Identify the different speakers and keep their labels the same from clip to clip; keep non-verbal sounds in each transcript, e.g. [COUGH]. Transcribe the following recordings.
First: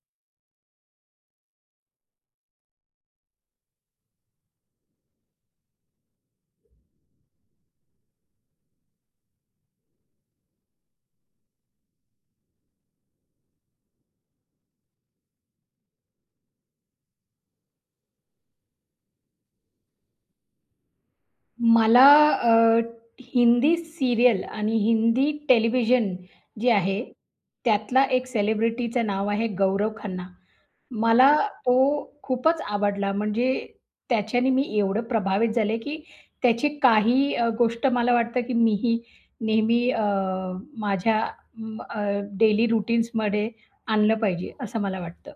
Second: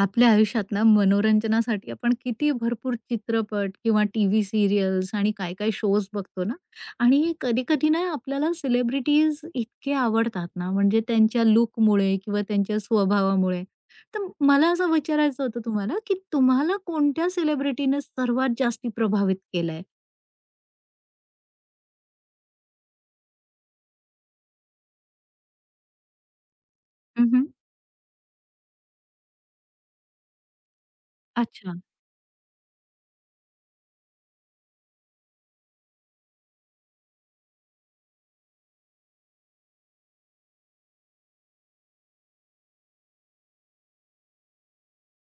Speaker 1: आपल्या आयुष्यात ना मनोरंजनासाठी आपण किती भरपूर चित्रपट किंवा टी व्ही सिरियल्स आणि काय काय शोज बघतो ना. आणि कधी कधी ना आपल्याला सेलिब्रिटीज इतके आवडतात ना, म्हणजे त्यांच्या लुकमुळे किंवा त्यांच्या स्वभावामुळे. तर मला असं विचारायचं होतं तुम्हाला, की तुम्हाला कोणत्या सेलिब्रिटीने सर्वात जास्ती प्रभावित केलंय?
Speaker 2: मला हिंदी सीरियल आणि हिंदी टेलिव्हिजन जे आहे,
Speaker 1: मम.
Speaker 2: त्यातला एक सेलिब्रिटीचं नाव आहे गौरव खन्ना. मला
Speaker 1: अच्छा.
Speaker 2: तो खूपच आवडला. म्हणजे त्याच्याने मी एवढं प्रभावित झाले, की त्याची काही गोष्ट मला वाटतं, की मीही नेहमी माझ्या म अ, डेली रूटीन्समध्ये आणलं पाहिजे, असं मला वाटतं.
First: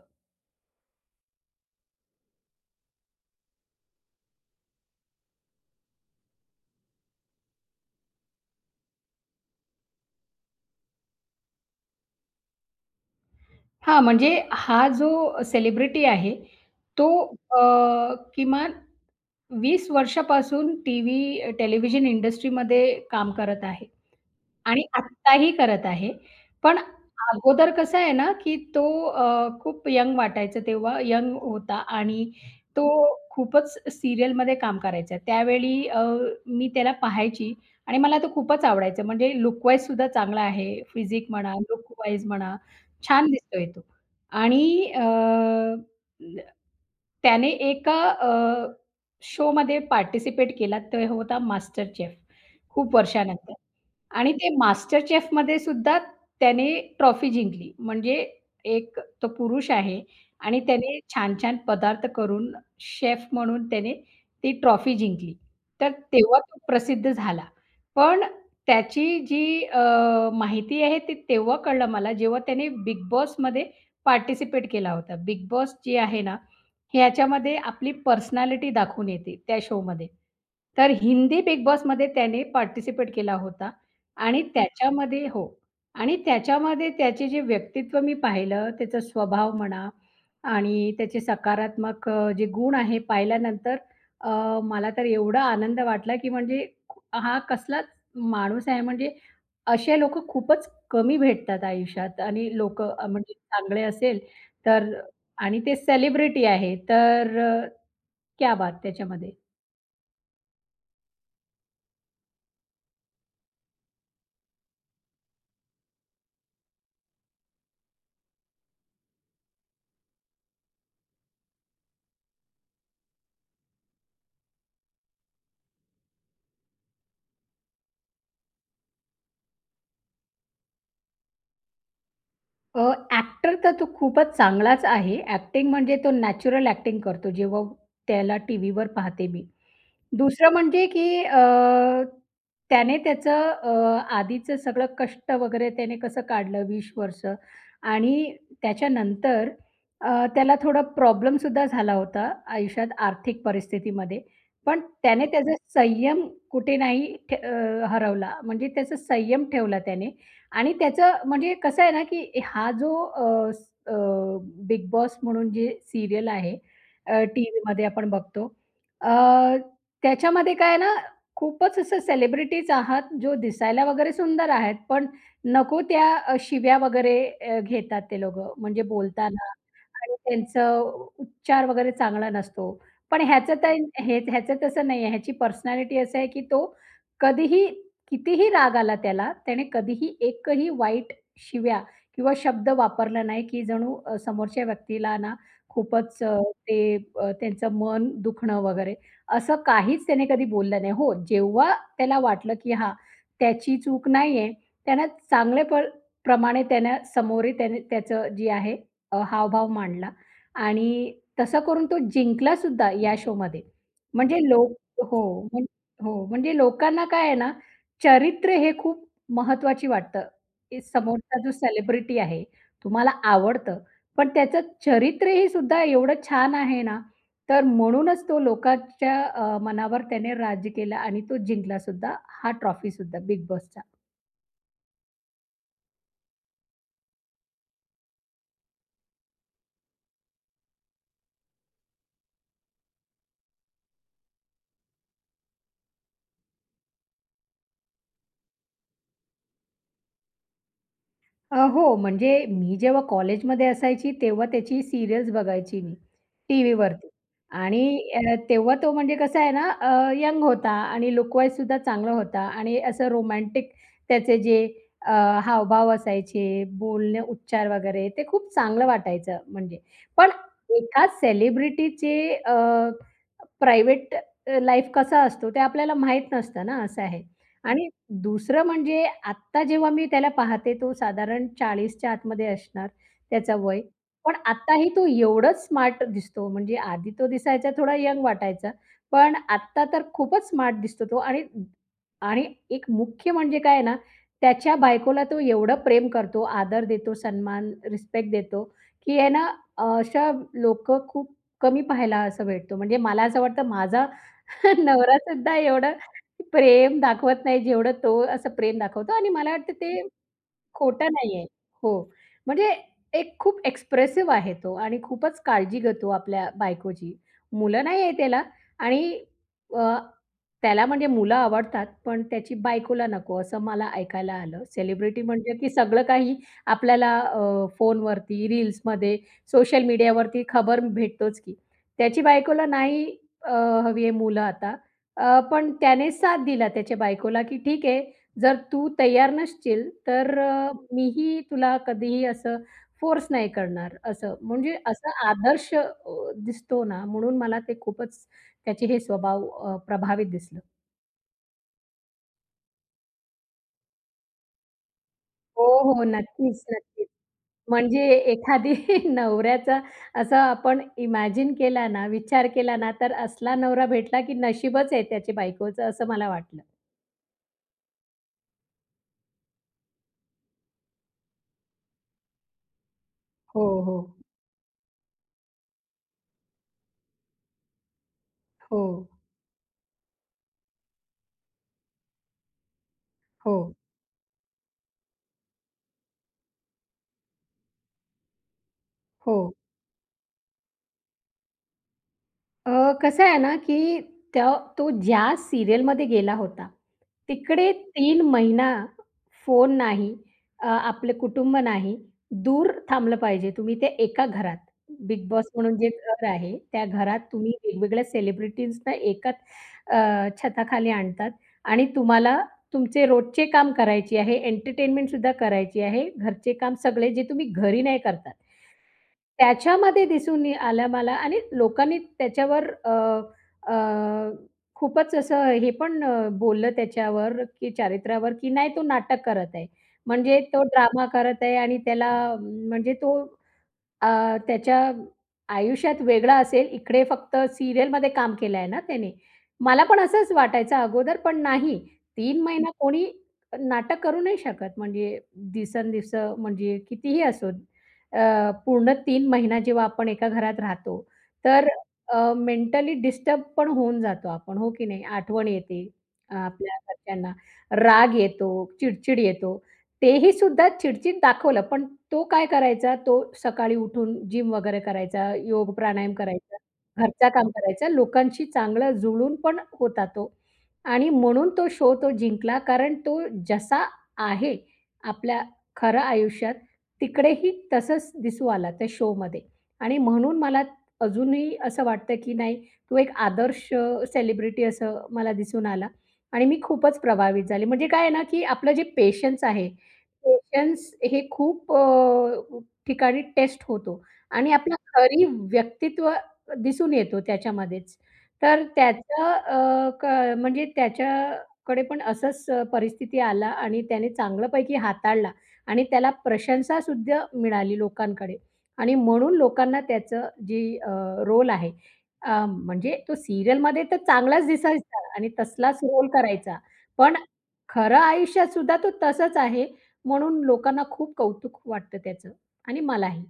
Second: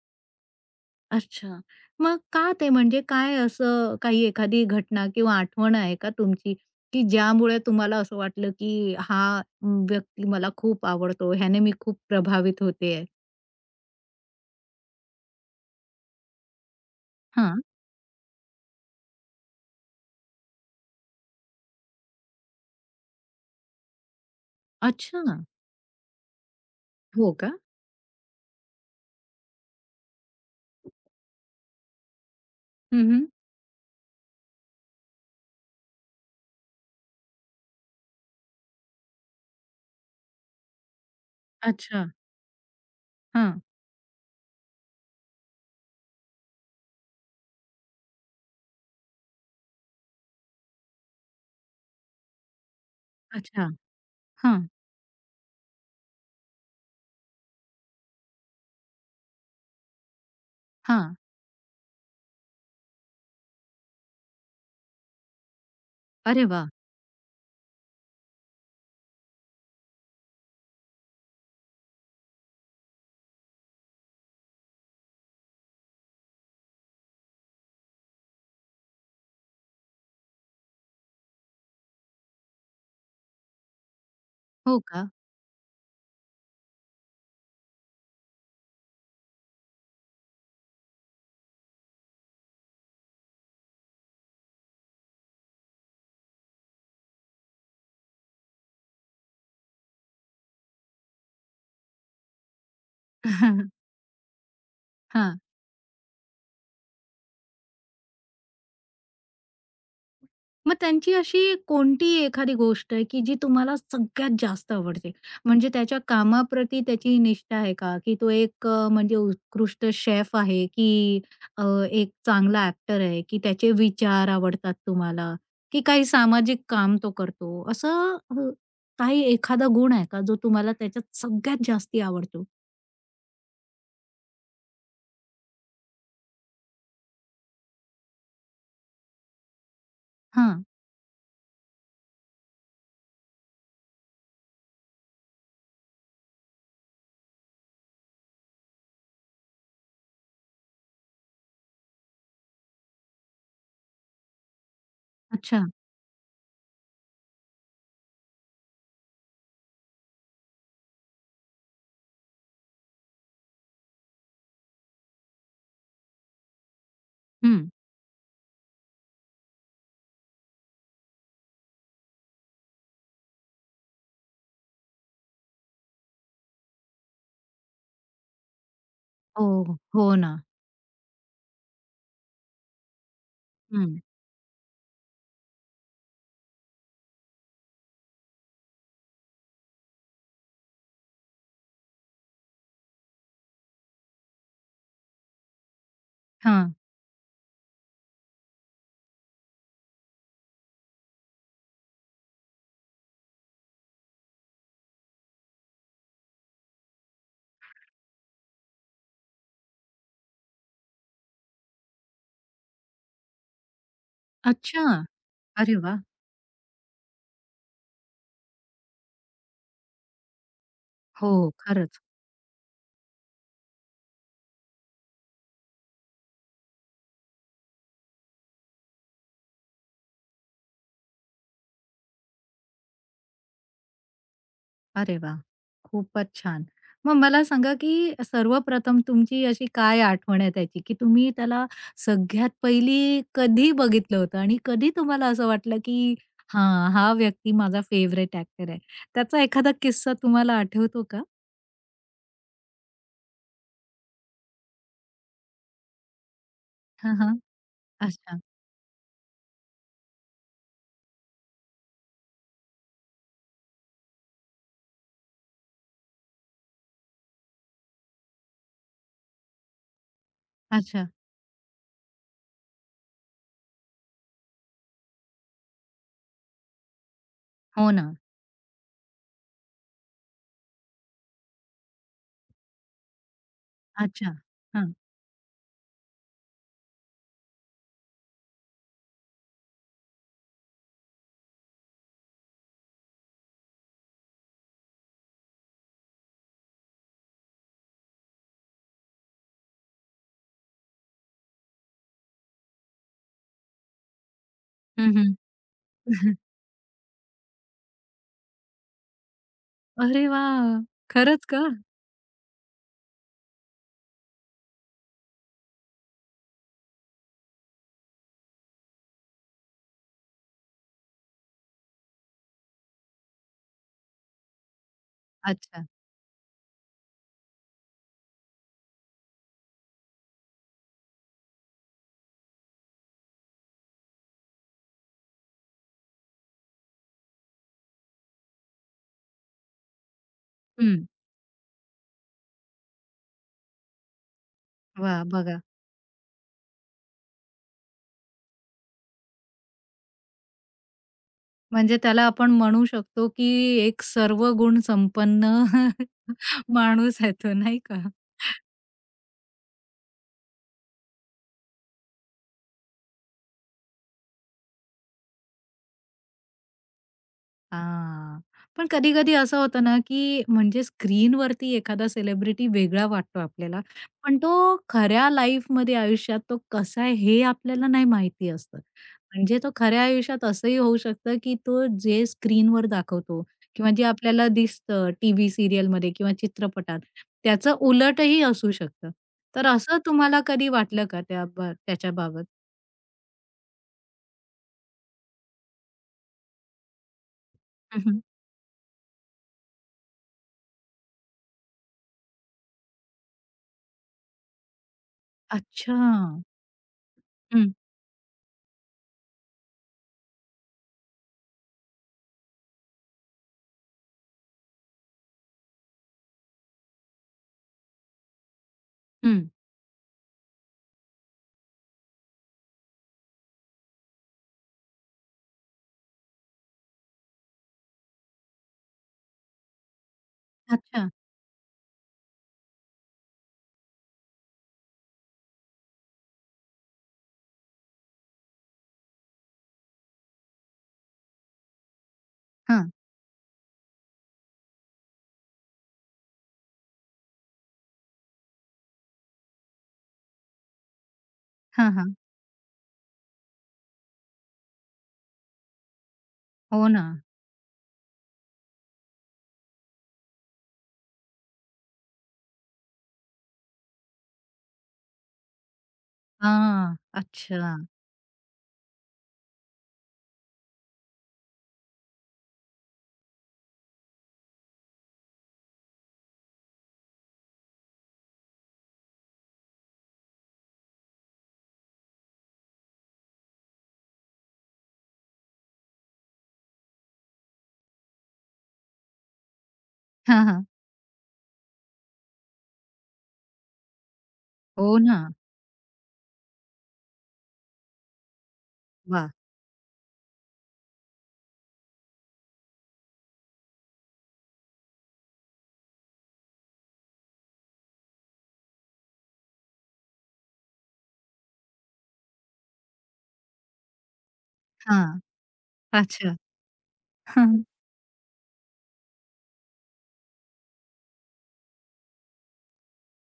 Speaker 1: अच्छा. मग का ते? म्हणजे काय असं काही एखादी घटना किंवा आठवण आहे का तुमची, की ज्यामुळे तुम्हाला असं वाटलं, की हा व्यक्ती मला खूप आवडतो, ह्याने मी खूप प्रभावित होतेय?
Speaker 2: हां, म्हणजे हा जो सेलिब्रिटी आहे, तो
Speaker 1: हां.
Speaker 2: किमान 20 वर्षापासून टीव्ही टेलिव्हिजन इंडस्ट्रीमध्ये काम करत आहे. आणि
Speaker 1: अच्छा.
Speaker 2: आत्ताही करत आहे. पण
Speaker 1: हो का?
Speaker 2: अगोदर कसं आहे ना, की तो खूप यंग वाटायचा तेव्हा यंग होता आणि तो
Speaker 1: हं, हं.
Speaker 2: खूपच सीरियलमध्ये काम करायचा. त्यावेळी मी त्याला पाहायची आणि मला तो खूपच आवडायचा. म्हणजे लुकवाईज सुद्धा चांगला आहे. फिजिक म्हणा,
Speaker 1: अच्छा.
Speaker 2: लूकवाईज म्हणा, छान
Speaker 1: हां.
Speaker 2: दिसतोय तो. आणि त्याने एका शोमध्ये पार्टिसिपेट केला. तो होता मास्टर शेफ खूप वर्षानंतर.
Speaker 1: अच्छा.
Speaker 2: आणि ते
Speaker 1: हां,
Speaker 2: मास्टर शेफमध्ये सुद्धा त्याने ट्रॉफी जिंकली. म्हणजे एक तो पुरुष आहे आणि त्याने
Speaker 1: हां.
Speaker 2: छान-छान पदार्थ करून शेफ म्हणून त्याने ती ट्रॉफी जिंकली. तर तेव्हा
Speaker 1: अरे
Speaker 2: तो
Speaker 1: वाह!
Speaker 2: प्रसिद्ध झाला. पण त्याची जी माहिती आहे ती तेव्हा कळलं मला जेव्हा त्याने बिग बॉसमध्ये पार्टिसिपेट केला होता. बिग बॉस जी आहे ना, ह्याच्यामध्ये आपली पर्सनॅलिटी दाखवून येते त्या शोमध्ये. तर हिंदी बिग बॉसमध्ये त्याने पार्टिसिपेट केला होता आणि
Speaker 1: हो का?
Speaker 2: त्याच्यामध्ये हो. आणि त्याच्यामध्ये त्याचे जे व्यक्तित्व मी पाहिलं, त्याचा स्वभाव म्हणा आणि त्याचे सकारात्मक जे गुण आहे पाहिल्यानंतर अ, मला तर एवढा आनंद वाटला, की म्हणजे हा कसलाच माणूस आहे म्हणजे असे लोकं खूपच कमी भेटतात आयुष्यात आणि लोकं म्हणजे चांगले
Speaker 1: [LAUGHS]
Speaker 2: असेल तर
Speaker 1: हां.
Speaker 2: आणि ते सेलिब्रिटी आहे तर क्या बात त्याच्यामध्ये.
Speaker 1: मग त्यांची अशी कोणती एखादी गोष्ट आहे, की जी तुम्हाला सगळ्यात जास्त आवडते? म्हणजे त्याच्या कामाप्रती त्याची निष्ठा आहे का? की तो एक म्हणजे उत्कृष्ट शेफ आहे, की अ, एक चांगला ॲक्टर आहे, की त्याचे विचार आवडतात तुम्हाला, की काही सामाजिक काम तो करतो? काही एखादा गुण आहे का, जो तुम्हाला त्याच्यात सगळ्यात जास्ती आवडतो?
Speaker 2: अ, ॲक्टर तर तो खूपच चांगलाच आहे. ॲक्टिंग म्हणजे तो नॅचरल ॲक्टिंग करतो, जेव्हा त्याला टीव्हीवर पाहते मी. दुसरं
Speaker 1: हां.
Speaker 2: म्हणजे की त्याने त्याचं आधीचं सगळं कष्ट वगैरे त्याने कसं काढलं 20 वर्ष आणि त्याच्यानंतर त्याला थोडा प्रॉब्लेमसुद्धा झाला होता आयुष्यात आर्थिक परिस्थितीमध्ये. पण त्याने त्याचा
Speaker 1: अच्छा.
Speaker 2: संयम कुठे नाही हरवला. म्हणजे त्याचा संयम ठेवला त्याने आणि त्याचं म्हणजे कसं आहे ना, की हा जो बिग बॉस म्हणून जी सीरियल आहे
Speaker 1: हं.
Speaker 2: टीव्हीमध्ये आपण बघतो. अ, त्याच्यामध्ये काय आहे ना, खूपच असं सेलिब्रिटीज आहात, जो दिसायला वगैरे सुंदर आहेत, पण नको त्या शिव्या वगैरे घेतात ते लोकं. म्हणजे बोलताना
Speaker 1: हो,
Speaker 2: आणि
Speaker 1: हो ना.
Speaker 2: त्यांचं उच्चार वगैरे चांगला नसतो. पण ह्याचं तर
Speaker 1: हं.
Speaker 2: हे ह्याचं तसं नाही आहे. ह्याची पर्सनॅलिटी असं आहे, की तो कधीही, कितीही राग आला त्याला, त्याने कधीही एकही वाईट शिव्या किंवा शब्द वापरला नाही, की जणू समोरच्या व्यक्तीला ना खूपच
Speaker 1: हां.
Speaker 2: ते त्यांचं मन दुखणं वगैरे असं काहीच त्याने कधी बोललं नाही. हो, जेव्हा त्याला वाटलं, की हा, त्याची चूक नाहीये, त्यानं चांगल्या प्रमाणे त्यानं समोर त्याने त्याचं जे आहे हावभाव मांडला आणि तसं करून तो जिंकलासुद्धा या शोमध्ये. म्हणजे लोक
Speaker 1: अच्छा.
Speaker 2: हो.
Speaker 1: अरे वाह!
Speaker 2: हो, म्हणजे लोकांना काय आहे ना, चरित्र हे खूप महत्वाची वाटतं. की
Speaker 1: हो,
Speaker 2: समोरचा जो
Speaker 1: खरंच.
Speaker 2: सेलिब्रिटी आहे, तुम्हाला आवडतं, पण त्याचं चरित्र हे सुद्धा एवढं छान आहे ना, तर म्हणूनच तो लोकांच्या मनावर त्याने राज्य केलं आणि तो जिंकला सुद्धा, हा ट्रॉफी सुद्धा बिग बॉसचा.
Speaker 1: अरे वा, खूपच छान. मग मला सांगा, की सर्वप्रथम तुमची अशी काय आठवण आहे त्याची, की तुम्ही त्याला सगळ्यात पहिली कधी बघितलं होतं आणि कधी तुम्हाला असं वाटलं, की हां, हा व्यक्ती माझा फेवरेट ॲक्टर आहे? त्याचा एखादा किस्सा तुम्हाला आठवतो का?
Speaker 2: हो, म्हणजे मी जेव्हा कॉलेजमध्ये असायची, तेव्हा त्याची सीरियल्स बघायची मी टीव्हीवरती
Speaker 1: हां, हां.
Speaker 2: आणि
Speaker 1: अच्छा,
Speaker 2: तेव्हा तो म्हणजे कसा आहे ना, यंग होता आणि लूकवाईजसुद्धा चांगला होता आणि असं रोमॅन्टिक त्याचे जे अ, हावभाव असायचे, बोलणे, उच्चार वगैरे ते खूप चांगलं वाटायचं म्हणजे. पण एका
Speaker 1: अच्छा.
Speaker 2: सेलिब्रिटीचे प्रायव्हेट लाईफ कसा असतो ते आपल्याला माहीत नसतं ना, असं आहे आणि
Speaker 1: हो ना.
Speaker 2: दुसरं म्हणजे आत्ता जेव्हा मी त्याला पाहते, तो साधारण 40च्या आतमध्ये असणार त्याचं वय. पण
Speaker 1: अच्छा.
Speaker 2: आत्ताही
Speaker 1: हां.
Speaker 2: तो एवढंच स्मार्ट दिसतो. म्हणजे आधी तो दिसायचा थोडा यंग वाटायचा. पण आत्ता तर खूपच स्मार्ट दिसतो तो आणि आणि एक मुख्य म्हणजे काय आहे ना, त्याच्या बायकोला तो एवढं प्रेम करतो, आदर देतो, सन्मान, रिस्पेक्ट देतो, की आहे ना अशा लोकं खूप कमी पाहायला असं भेटतो. म्हणजे मला असं वाटतं माझा [LAUGHS]
Speaker 1: हं, हं.
Speaker 2: नवरासुद्धा एवढं
Speaker 1: [LAUGHS]
Speaker 2: प्रेम दाखवत नाही जेवढं तो असं प्रेम दाखवतो आणि मला वाटतं ते
Speaker 1: अरे वाह!
Speaker 2: खोटा नाहीये.
Speaker 1: खरंच का?
Speaker 2: हो. म्हणजे एक खूप एक्सप्रेसिव्ह आहे तो आणि खूपच काळजी घेतो आपल्या बायकोची. मुलं नाही आहे त्याला आणि अ, त्याला म्हणजे मुलं आवडतात, पण त्याची बायकोला नको असं मला ऐकायला आलं. सेलिब्रिटी म्हणजे की
Speaker 1: अच्छा.
Speaker 2: सगळं काही आपल्याला फोनवरती, रील्समध्ये, सोशल मीडियावरती खबर भेटतोच की. त्याची बायकोला नाही अ, हवी आहे मुलं आता. पण त्याने साथ दिला त्याच्या बायकोला, की ठीक आहे जर तू तयार नसशील, तर हं.
Speaker 1: हं.
Speaker 2: मीही तुला कधीही असं फोर्स नाही करणार, असं. म्हणजे असा
Speaker 1: वाह! बघा,
Speaker 2: आदर्श दिसतो ना, म्हणून मला ते खूपच त्याचे हे स्वभाव प्रभावित दिसलं.
Speaker 1: म्हणजे त्याला आपण म्हणू शकतो, की एक सर्व गुण संपन्न
Speaker 2: हो, हो. नक्कीच,
Speaker 1: [LAUGHS]
Speaker 2: नक्कीच.
Speaker 1: माणूस आहे तो, नाही का?
Speaker 2: म्हणजे एखादी [LAUGHS] नवऱ्याचा असा आपण इमॅजिन केला ना, विचार केला ना, तर असला नवरा भेटला की नशीबच आहे त्याची बायकोचं, असं मला वाटलं.
Speaker 1: हां. पण कधी-कधी असं होतं ना, की म्हणजे स्क्रीनवरती एखादा सेलिब्रिटी वेगळा वाटतो
Speaker 2: हो,
Speaker 1: आपल्याला,
Speaker 2: हो.
Speaker 1: पण तो खऱ्या लाईफमध्ये आयुष्यात तो कसा आहे हे आपल्याला नाही माहिती असतं.
Speaker 2: हो,
Speaker 1: म्हणजे तो खऱ्या आयुष्यात असंही होऊ शकतं, की तो जे स्क्रीनवर दाखवतो
Speaker 2: हो,
Speaker 1: किंवा जे आपल्याला दिसतं टीव्ही सीरियलमध्ये किंवा चित्रपटात, त्याचं उलटही असू शकतं.
Speaker 2: हो.
Speaker 1: तर असं तुम्हाला कधी वाटलं का त्या त्याच्याबाबत?
Speaker 2: अ, कसं आहे ना, की त्या तो ज्या सीरियलमध्ये गेला होता, तिकडे
Speaker 1: हं,
Speaker 2: तीन
Speaker 1: हं.
Speaker 2: महिना फोन नाही, आपलं कुटुंब नाही, दूर थांबलं पाहिजे. तुम्ही ते एका घरात, बिग बॉस म्हणून जे
Speaker 1: अच्छा.
Speaker 2: घर आहे, त्या घरात तुम्ही
Speaker 1: हं,
Speaker 2: वेगवेगळ्या सेलिब्रिटीजना एकाच छताखाली आणतात आणि तुम्हाला तुमचे रोजचे काम करायचे आहे, एंटरटेनमेंटसुद्धा करायची आहे, घरचे काम सगळे जे तुम्ही घरी नाही करतात.
Speaker 1: हं.
Speaker 2: त्याच्यामध्ये दिसून नि आलं मला आणि लोकांनी त्याच्यावर अ, अ, खूपच असं हे पण बोललं त्याच्यावर, की चारित्र्यावर, की नाही तो नाटक करत आहे. म्हणजे तो ड्रामा
Speaker 1: अच्छा.
Speaker 2: करत आहे आणि त्याला म्हणजे तो अ, त्याच्या आयुष्यात वेगळा असेल, इकडे फक्त सीरियलमध्ये काम केलं आहे ना त्याने. मला पण असंच वाटायचं अगोदर, पण नाही. 3 महिना
Speaker 1: हां.
Speaker 2: कोणी नाटक करू नाही शकत म्हणजे दिवसेंदिवस म्हणजे कितीही असो. पूर्ण 3 महिना जेव्हा आपण एका घरात राहतो, तर
Speaker 1: हां, हां.
Speaker 2: मेंटली डिस्टर्ब पण होऊन जातो आपण, हो की नाही? आठवण येते आपल्या
Speaker 1: हो ना.
Speaker 2: घरच्यांना, राग येतो, चिडचिड येतो. तेही सुद्धा चिडचिड दाखवलं, पण तो काय करायचा, तो सकाळी उठून जिम वगैरे करायचा, योग प्राणायाम करायचा,
Speaker 1: हां.
Speaker 2: घरचा काम
Speaker 1: अच्छा.
Speaker 2: करायचा, लोकांशी चांगला जुळून पण होता तो आणि म्हणून तो शो तो जिंकला कारण तो जसा आहे आपल्या खरं आयुष्यात तिकडेही तसंच दिसू आला त्या शोमध्ये आणि म्हणून मला अजूनही असं वाटतं, की नाही तो एक आदर्श सेलिब्रिटी असं मला दिसून आला आणि मी खूपच प्रभावित झाले. म्हणजे काय आहे ना, की आपलं जे पेशन्स आहे,
Speaker 1: हां, हां.
Speaker 2: पेशन्स हे खूप ठिकाणी टेस्ट होतो आणि आपलं
Speaker 1: हो ना.
Speaker 2: खरी व्यक्तित्व दिसून येतो त्याच्यामध्येच. तर
Speaker 1: वाह!
Speaker 2: त्याचं अ, क म्हणजे त्याच्याकडे पण असंच परिस्थिती आला आणि त्याने चांगल्यापैकी हाताळला. आणि त्याला प्रशंसासुद्धा मिळाली लोकांकडे आणि म्हणून लोकांना त्याचं जी रोल आहे म्हणजे तो सीरियलमध्ये तर चांगलाच दिसायचा
Speaker 1: हां.
Speaker 2: आणि तसलाच रोल
Speaker 1: अच्छा.
Speaker 2: करायचा. पण
Speaker 1: [LAUGHS]
Speaker 2: खरं आयुष्यातसुद्धा तो तसंच आहे, म्हणून लोकांना खूप कौतुक वाटतं त्याचं आणि मलाही.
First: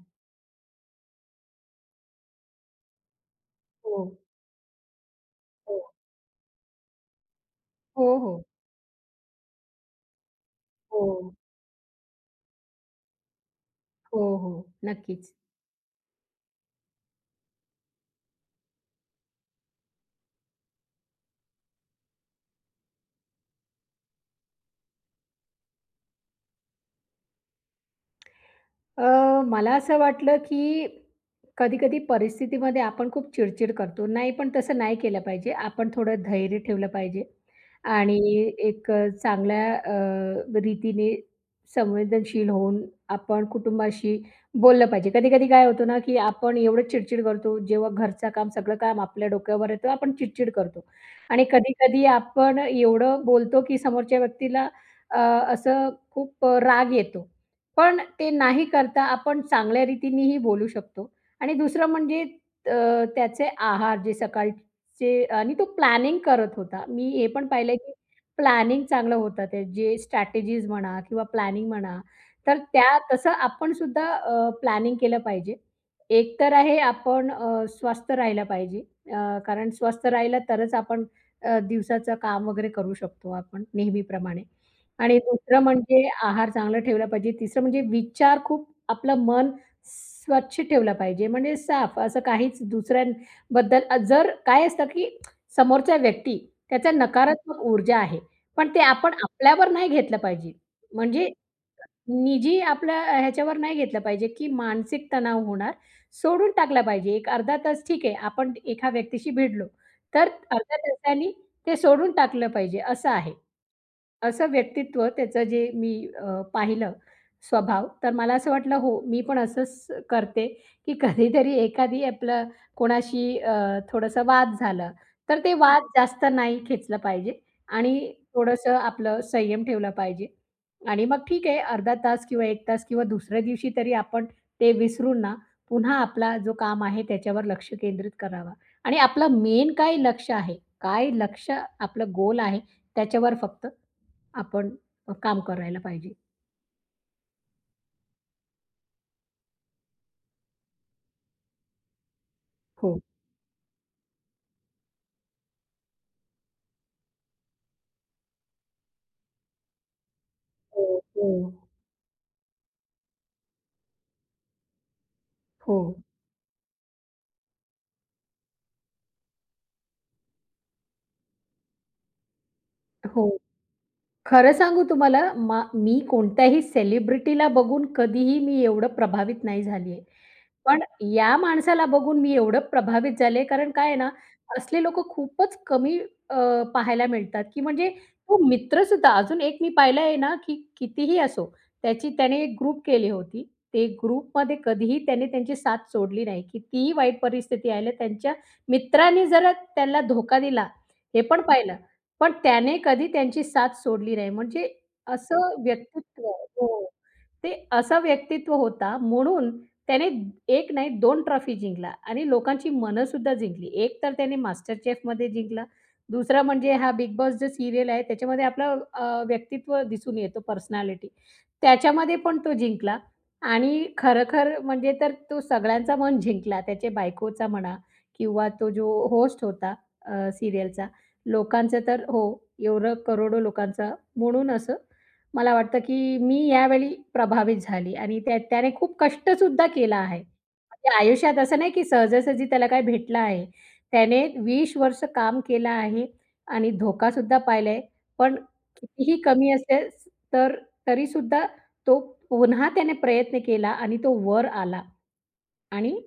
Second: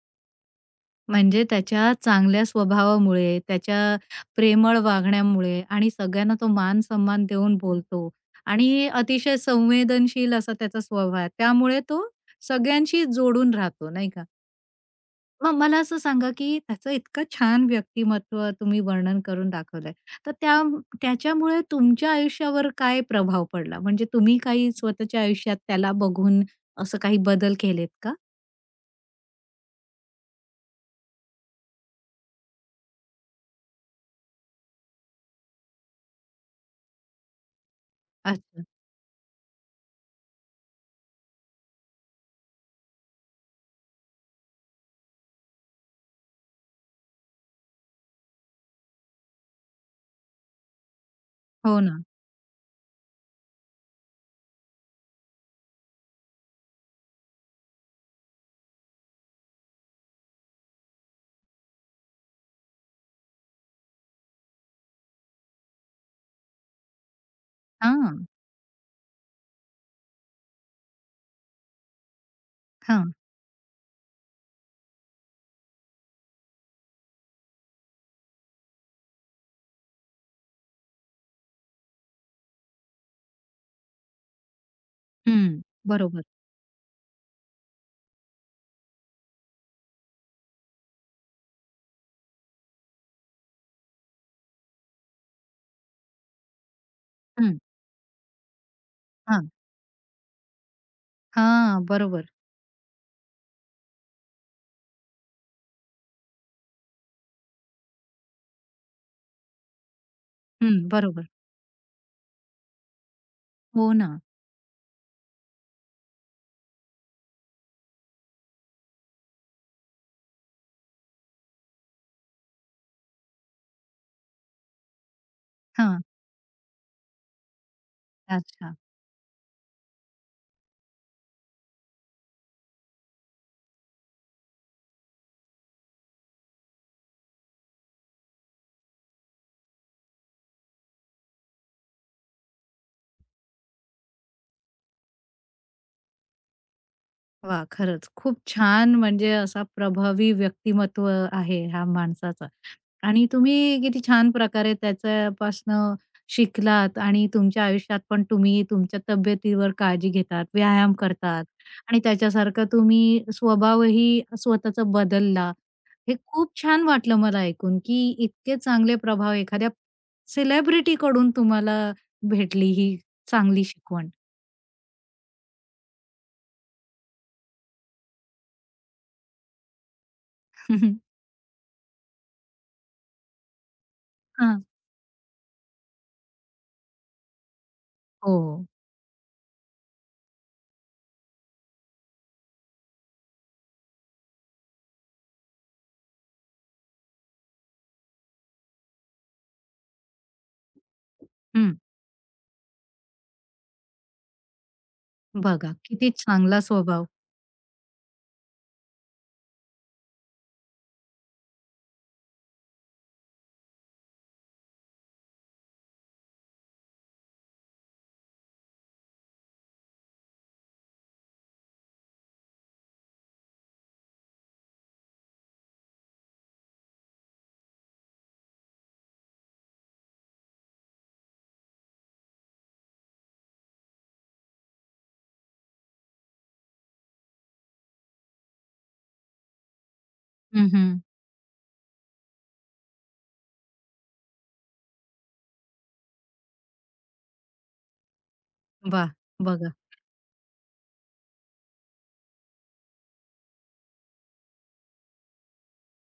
Speaker 1: म्हणजे त्याच्या चांगल्या स्वभावामुळे, त्याच्या
Speaker 2: हो,
Speaker 1: प्रेमळ वागण्यामुळे
Speaker 2: हो.
Speaker 1: आणि सगळ्यांना तो मान-सन्मान देऊन
Speaker 2: हो,
Speaker 1: बोलतो
Speaker 2: हो.
Speaker 1: आणि अतिशय संवेदनशील असा त्याचा स्वभाव आहे.
Speaker 2: हो,
Speaker 1: त्यामुळे तो सगळ्यांशी जोडून राहतो, नाही
Speaker 2: हो,
Speaker 1: का?
Speaker 2: हो. नक्कीच.
Speaker 1: मग मला असं सांगा, की त्याचं इतकं छान व्यक्तिमत्व तुम्ही वर्णन करून दाखवलंय. तर त्याच्यामुळे तुमच्या आयुष्यावर काय प्रभाव पडला? म्हणजे तुम्ही काही स्वतःच्या आयुष्यात त्याला बघून असं काही बदल केलेत का?
Speaker 2: मला असं वाटलं, की कधी-कधी परिस्थितीमध्ये आपण खूप चिड-चिड करतो. नाही, पण तसं नाही केलं पाहिजे. आपण थोडं धैर्य ठेवलं पाहिजे आणि
Speaker 1: अच्छा.
Speaker 2: एक चांगल्या रीतीने संवेदनशील होऊन आपण कुटुंबाशी बोललं पाहिजे. कधी-कधी काय होतं ना, की आपण एवढं चिड करतो, जेव्हा घरचं काम, सगळं काम आपल्या डोक्यावर येतं, आपण चिड करतो आणि
Speaker 1: हो ना.
Speaker 2: कधी-कधी आपण एवढं बोलतो, की समोरच्या व्यक्तीला अ, असं खूप राग येतो पण ते नाही करता आपण चांगल्या रीतीनेही बोलू शकतो आणि दुसरं म्हणजे त्याचे आहार जे सकाळचे आणि तो प्लॅनिंग करत होता. मी हे पण पाहिलं की
Speaker 1: हां,
Speaker 2: प्लॅनिंग चांगलं होतं ते जे स्ट्रॅटेजीज म्हणा किंवा प्लॅनिंग म्हणा, तर त्या
Speaker 1: हां.
Speaker 2: तसं आपण सुद्धा प्लॅनिंग केलं पाहिजे. एक तर आहे आपण स्वस्थ राहिलं पाहिजे कारण स्वस्थ राहिलं तरच आपण दिवसाचं काम वगैरे करू शकतो आपण नेहमीप्रमाणे. आणि दुसरं
Speaker 1: हं.
Speaker 2: म्हणजे
Speaker 1: बरोबर.
Speaker 2: आहार चांगला ठेवला पाहिजे. तिसरं म्हणजे विचार खूप आपलं मन स्वच्छ ठेवलं पाहिजे, म्हणजे साफ असं काहीच दुसऱ्यांबद्दल जर काय असतं की समोरचा व्यक्ती त्याचा
Speaker 1: हं.
Speaker 2: नकारात्मक ऊर्जा आहे, पण ते आपण
Speaker 1: हां.
Speaker 2: आपल्यावर नाही घेतलं पाहिजे. म्हणजे
Speaker 1: हां. बरोबर.
Speaker 2: निजी आपल्या ह्याच्यावर नाही घेतलं पाहिजे, की मानसिक तणाव होणार. सोडून टाकला पाहिजे. एक अर्धा तास ठीक आहे, आपण एका व्यक्तीशी भिडलो, तर अर्ध्या
Speaker 1: हं. बरोबर.
Speaker 2: तासाने ते सोडून टाकलं पाहिजे, असं आहे.
Speaker 1: हो ना.
Speaker 2: असं व्यक्तित्व त्याचं जे मी पाहिलं स्वभाव, तर मला असं वाटलं हो, मी पण असंच करते, की कधीतरी एखादी आपलं कोणाशी थोडंसं वाद झालं, तर ते वाद
Speaker 1: हां.
Speaker 2: जास्त नाही खेचलं पाहिजे आणि थोडंसं
Speaker 1: अच्छा.
Speaker 2: आपलं संयम ठेवला पाहिजे. आणि मग ठीक आहे अर्धा तास किंवा 1 तास किंवा दुसऱ्या दिवशी तरी आपण ते विसरून ना, पुन्हा आपला जो काम आहे त्याच्यावर लक्ष केंद्रित करावा आणि आपलं मेन काय लक्ष्य आहे, काय लक्ष्य आपलं गोल आहे त्याच्यावर फक्त आपण काम करायला पाहिजे.
Speaker 1: वाह! खरंच खूप छान, म्हणजे असा प्रभावी व्यक्तिमत्व आहे ह्या माणसाचं.
Speaker 2: हो,
Speaker 1: आणि तुम्ही किती छान प्रकारे त्याच्यापासनं शिकलात आणि तुमच्या आयुष्यात पण तुम्ही तुमच्या तब्येतीवर काळजी घेतात,
Speaker 2: हो,
Speaker 1: व्यायाम
Speaker 2: हो.
Speaker 1: करतात आणि त्याच्यासारखा तुम्ही स्वभावही स्वतःचा बदलला.
Speaker 2: हो,
Speaker 1: हे खूप छान वाटलं मला ऐकून, की इतके चांगले प्रभाव एखाद्या सेलिब्रिटीकडून तुम्हाला भेटली ही
Speaker 2: हो.
Speaker 1: चांगली शिकवण.
Speaker 2: खरं सांगू तुम्हाला, मी कोणत्याही सेलिब्रिटीला बघून कधीही मी एवढं प्रभावित नाही झाली आहे. पण
Speaker 1: [LAUGHS]
Speaker 2: या माणसाला बघून मी एवढं प्रभावित झाले, कारण काय आहे ना,
Speaker 1: हां.
Speaker 2: असले लोकं खूपच कमी पाहायला मिळतात, की म्हणजे तो
Speaker 1: हो.
Speaker 2: मित्रसुद्धा अजून एक मी पाहिला आहे ना, की कितीही असो, त्याची त्याने एक ग्रुप केली होती. ते ग्रुपमध्ये कधीही त्याने त्यांची साथ सोडली नाही. कितीही वाईट परिस्थिती आली, त्यांच्या मित्रांनी जरा त्याला धोका दिला, हे पण
Speaker 1: हं.
Speaker 2: पाहिलं. पण त्याने कधी त्यांची साथ सोडली नाही म्हणजे असं
Speaker 1: बघा किती
Speaker 2: व्यक्तित्व
Speaker 1: चांगला
Speaker 2: हो.
Speaker 1: स्वभाव.
Speaker 2: ते असं व्यक्तित्व होता म्हणून त्याने एक नाही दोन ट्रॉफी जिंकला आणि लोकांची मनंसुद्धा जिंकली. एक तर त्याने मास्टरचेफमध्ये जिंकला. दुसरा म्हणजे हा बिग बॉस जो सीरियल आहे त्याच्यामध्ये आपलं व्यक्तित्व दिसून येतो पर्सनॅलिटी. त्याच्यामध्ये पण तो जिंकला आणि खरं म्हणजे तर तो सगळ्यांचा मन जिंकला. त्याच्या बायकोचा म्हणा किंवा तो जो होस्ट होता अ, लोकांचं तर हो, एवढं करोडो लोकांचा म्हणून असं मला वाटतं की मी यावेळी प्रभावित झाली आणि त्याने खूप कष्ट सुद्धा केला आहे.
Speaker 1: हं,
Speaker 2: म्हणजे
Speaker 1: हं.
Speaker 2: आयुष्यात असं नाही की सहजासहजी त्याला काय भेटलं आहे. त्याने 20 वर्ष काम केलं आहे आणि धोका सुद्धा पाहिलाय. पण
Speaker 1: वाह!
Speaker 2: कितीही कमी
Speaker 1: बघा.
Speaker 2: असेल तर तरी सुद्धा तो पुन्हा त्याने प्रयत्न केला आणि तो वर आला आणि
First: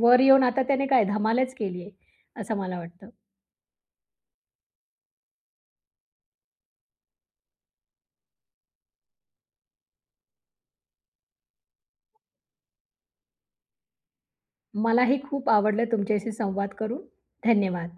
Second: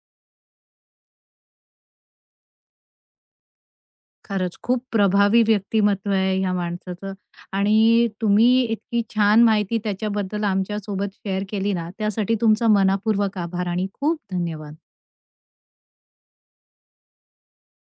Speaker 2: वर येऊन आता त्याने काय धमालच केली आहे, असं मला वाटतं.
Speaker 1: खरंच खूप प्रभावी व्यक्तिमत्व आहे ह्या माणसाचं आणि तुम्ही इतकी छान माहिती त्याच्याबद्दल आमच्यासोबत शेअर केली ना, त्यासाठी तुमचा मनापूर्वक आभार आणि खूप धन्यवाद.
Speaker 2: मलाही खूप आवडलं तुमच्याशी संवाद करून. धन्यवाद.